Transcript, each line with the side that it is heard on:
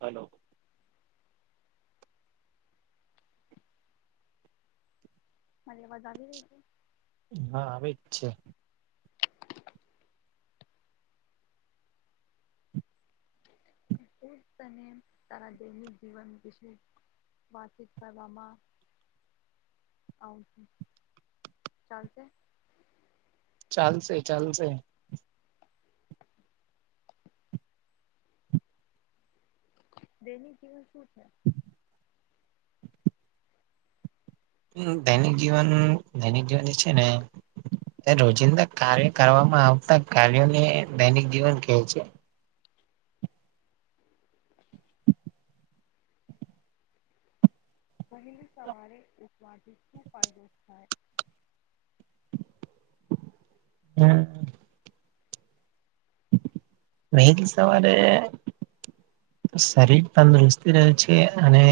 right: Hello.
left: મારે અવાજ આવી રહી છે.
right: હા આવી જ છે.
left: ને તારા દૈનિક જીવન વિશે વાતચીત કરવામાં આવશે ચાલશે.
right: ચાલશે-ચાલશે.
left: દૈનિક જીવન છે
right: દૈનિક જીવન. દૈનિક જીવન જે છે ને રોજિંદા કાર્ય કરવામાં આવતા કાર્યોને દૈનિક જીવન કેય છે.
left: વહેલી સવારે ઉઠવાથી શું ફાયદો થાય?
right: [unintelligible] વહેલી સવારે શરીર તંદુરસ્તતી રહે છે અને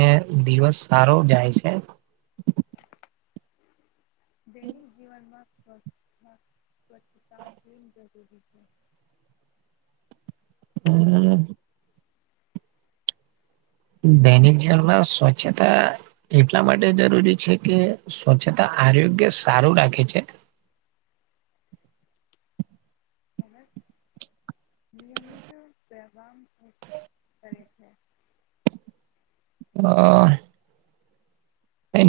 right: દિવસ સારો જાય છે.
left: દૈનિક જીવન માં [unintelligible]
right: હમ્મ. દૈનિક જીવનમાં સ્વચ્છતા એટલા માટે જરૂરી છે કે સ્વચ્છતા આરોગ્ય સારું રાખે છે.
left: [unintelligible] નિયમિત પ્રામ કરે છે
right: હા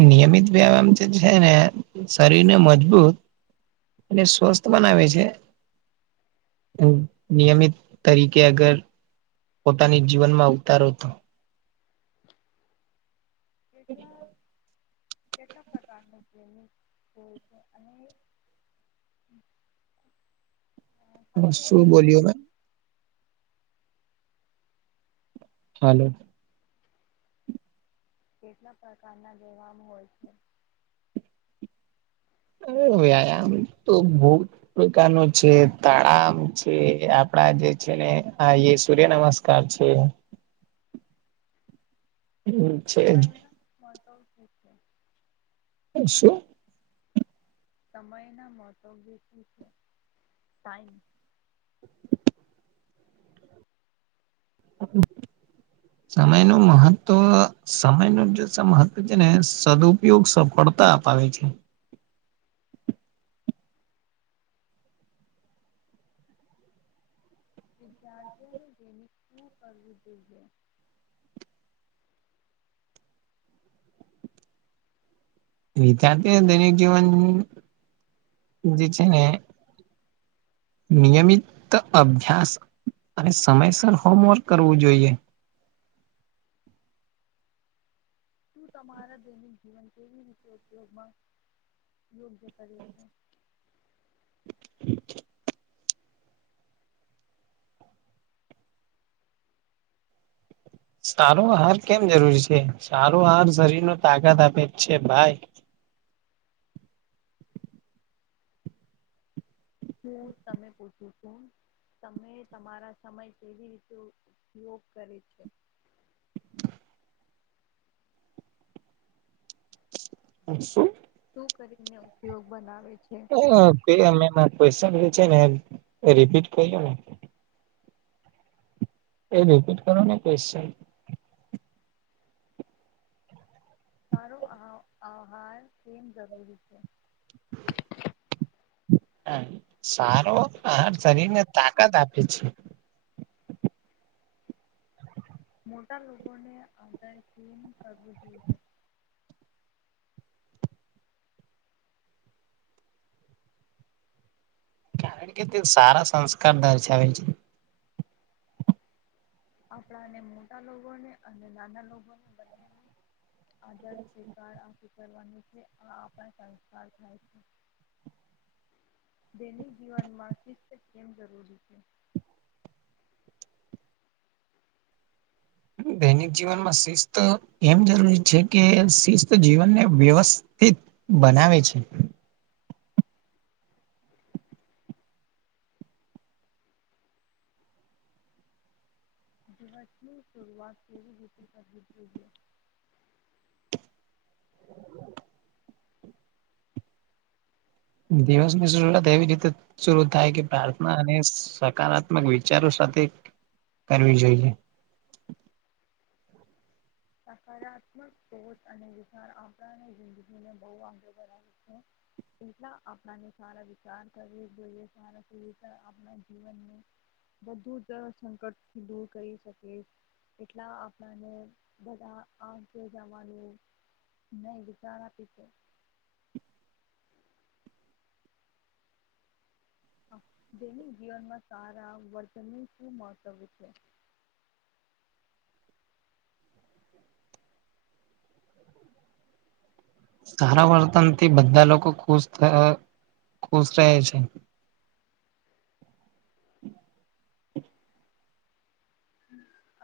right: નિયમિત વ્યાયામ જે છે ને શરીરને મજબૂત અને સ્વસ્થ બનાવે છે, હ નિયમિત તરીકે અગર પોતાની જીવનમાં ઉતારો તો.
left: કેટલા. કેટલાક પ્રકારનુંમ હોય છે અને
right: હા
left: સાથે
right: શું
left: ઉંમરના
right: બોલ્યો ભ હાલો
left: કેટલા પ્રકારના લેવાવામાં હોય છે?
right: વ્યાયામ તો બહુ પ્રકાર નું છે તળામ છે, આપડા જે છે ને આ સૂર્ય નમસ્કાર છે. છે
left: કપાયના ઓકે છે.
right: હ શું?
left: સમય ના મહત્વ્ય શું છે? ટાઈમ.
right: સમયનું મહત્વ સમયનું જે મહત્વ છે ને સદઉપયોગ સફળતા અપાવે છે.
left: વિદ્યાર્થીઓને જેૈનિક શું કરવું જોઈએ?
right: વિદ્યાર્થીને દૈનિક જીવન જે છે ને નિયમિત અભ્યાસ અને સમયસર હોમવર્ક કરવું જોઈએ.
left: તું તમારા દૈનિક જીવન કેવી રીતે ઉપયોગમાં યોગ્ય કરે છે?
right: સારો અહાર કેમ જરૂરી છે, સારો અહાર શરીરનો તાકાત આપે જ છે ભાઈ.
left: હું તમે પૂછું છું તમે તમારા સમય કેવી રીતે ઉપયોગ કરે છે?
right: હ શું?
left: શું કરીને ઉપયોગ બનાવે છે
right: [unintelligible] ક્યુએસન જે છે ને રિપીટ કરીયો ને. એ રિપીટ કરો ક્વેશચન.
left: સારો અહાવ આહાર કેમ જરૂરી છે?
right: સારો અહાર શરીર ને તા કત આપે છે.
left: મોટા લોકોને આધારશીન કરવું જોઈએ.
right: કારણ કે તે સારા સંસ્કાર દર્શાવે છે.
left: આપડા ને મોટા લોકોને અને નાના લોકો ને બંનેની આજે શ્રીકારા કરવાનું છે. આ આપડા સંસ્કાર થઈ છે, દૈનિક જીવનમાં શિસ્ત કેમ જરૂરી છે?
right: દૈનિક જીવનમાં શિસ્ત એમ જરૂરી છે કે, શિસ્ત જીવનને વ્યવસ્થિત બનાવે છે.
left: દિવસની શરૂઆત કેવી રીતે કરવી જોઈએ?
right: દિવસની શરૂઆત એવી રીતે શરૂ થાય કે પ્રાર્થના અને સકારાત્મક વિચારો સાથે કરવી જોઈએ.
left: સકારાત્મક [unintelligible] અને વિચાર આપણાને જિંદગીને બહુ આગળ વધાવે છે, એટલા આપણાને સારા વિચાર કરવી જોઈએ, સારા વિચાર આપડા જીવનને બધુંજ સંકટથી દૂર કરી શકે, એટલા આપણાને બધા આે જવાનું નહી વિચાર આપી છે. દૈનિક જીવનમાં સારા વર્તનનું શું મહત્ત્વ છે?
right: સારા વર્તનથી બધા લોકો ખુશ થ ખુશ રહે છે.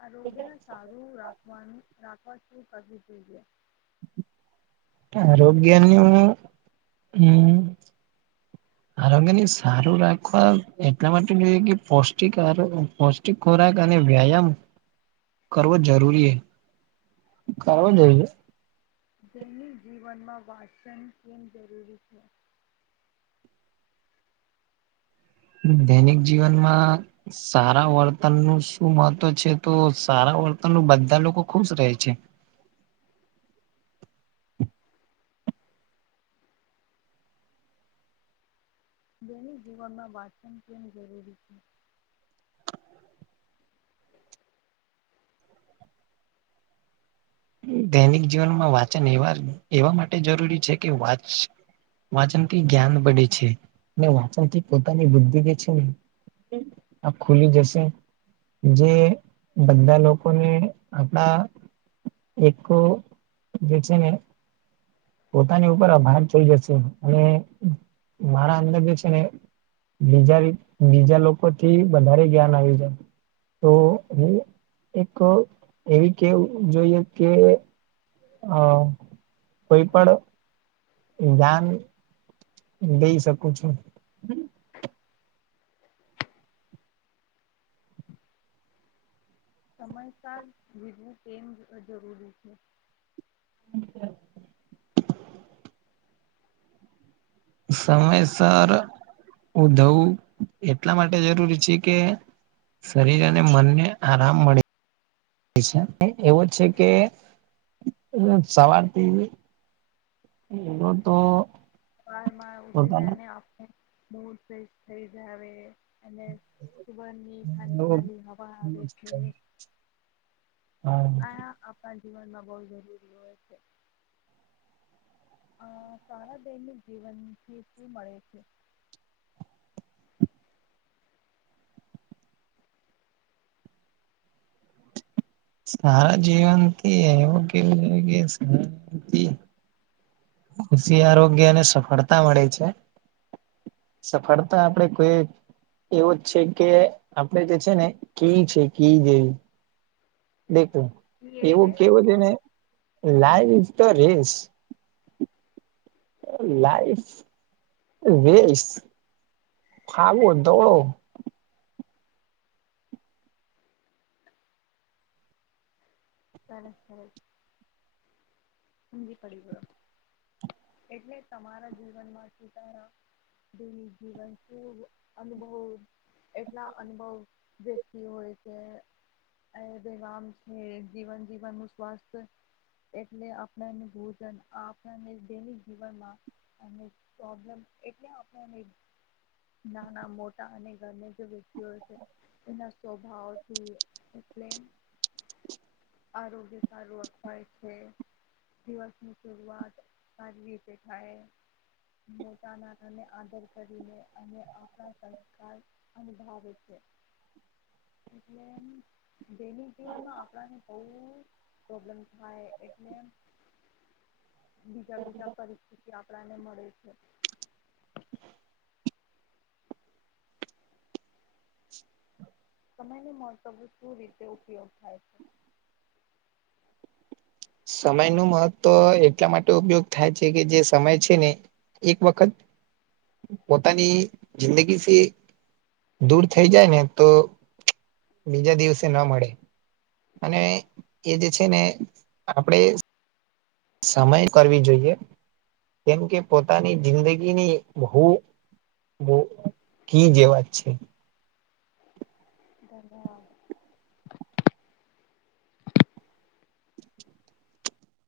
left: આરોગ્ય ને સારું રાખ [unintelligible] રાખવા શું કરવવી જોઈએ?
right: આરોગ્યનું હમ્મ આરોગ્યની સારું રાખવા એટલા માટે જોઈએ કે પૌષ્ટિક પૌષ્ટિક ખોરાક અને વ્યાયામ કરવો જરૂરી કરવો જોઈએ.
left: દૈનિક જીવનમાં વાંચન કેમ જરૂરી છે?
right: દૈનિક જીવનમાં સારા વર્તન નું શું મહત્ત્વ છે તો સારા વર્તન ન બધા લોકો ખુશ રહે છે.
left: દૈનિક જીવનમાં વાચન કેમ જરૂરી છે?
right: દૈનિક જીવનમાં વાચન એવા એવા માટે જરૂરી છે કે વાચ વાચન થી જ્ઞાન બડે છે, ને વાચન થી પોતાની બુદ્ધિ જે છે ને આ ખુલી જશે જે બધા લોકોને આપડા એકો જે છેને પોતાની ઉપર આભાર થઈ જશે અને મારા અંદર જે છે ને બીજા બીજા લોકો થી વધારે જ્ઞાન આવ જાય તો હું એક એવી કેવું જોઈએ કે હા, કોઈ પણ દાન લઈ શકું છું.
left: સમયસળ જીજવું કેમ જરૂરી છે?
right: [inaudible] સમયસર ઉધવું એટલા માટે જરૂરી છે કે શરીર અને મનને આરામ મળે છે. એવો છે કે સવારથી એ તો
left: વારમા ઊઠી જાય
right: પોતાના
left: ને ઓફિસ બહુજ ફ્રેશ થઈ જ આવે. અને સુવણની ઠાંડી
right: એવો
left: ઠાંડી હવા આવે છે. આ આપડા જીવનમાં બહ જરૂરી હોય છે. અહ સારા દૈનિક જીવનથી શું મળે છે?
right: સારા જીવનથી એવું કેવું છે કે [unintelligible] થી કૃષિ આરોગ્યને સફળતા મળે છે. સફળતા આપડે કોઈ એવું જ છે કે આપડે જે છે ને કી છે કીજેવી દેખું
left: ઈ એટલે
right: એવું કેવું છે ને લાઈવ તો રીસ લાઈફ વસ ફાવો દોડો
left: સરસ સર સમજી પડી ગયો, એટલે તમારા જીવનમાંથીતા દનિક જીવન ખૂબ અનુભવ એટલા અનુભવ વતી હોય છે વરામ છે જીવન જીવનનું સ્વાસ્થ્ય એટલે આપણને ભોજન, આપને દૈનિક જીવન માં પ્રોબ્લેમ એટલે આપને નાના મોટા અને ઘર જે વ્યક્તિઓ છે એના સ્વભાવથી, એટલે આરોગ્ય સારું અખવાય છે, દિવસની શરૂઆત સારી રીતે થાય, મોટા નાનાને આદર કરીને અને આપણા સંસ્કાર અનુભાવે છે, એટલે દૈનિક જીવનમાં આપડા ને બો પ્રોબ્લેમ થાય, એટલે બીજા બીજા પરિસ્થિતિ આપડા ને મળે છે સમયને મહતવું શું રીતે ઉપયોગ થાય છે?
right: સમય નું મહત્વ એટલા માટે ઉપયોગ થાય છે કે જે સમય છે ને એક વખત પોતાની જિંદગીથી દૂર થઈ જાય ને તો બીજા દિવસે ન મળે અને એ જે છે ને આપડે સમય કરવી જોઈએ, કેમકે પોતાની જિંદગીની બહુ બો કી જેવાજ છે.
left: ધ્યાનવાદ
right: [inaudible]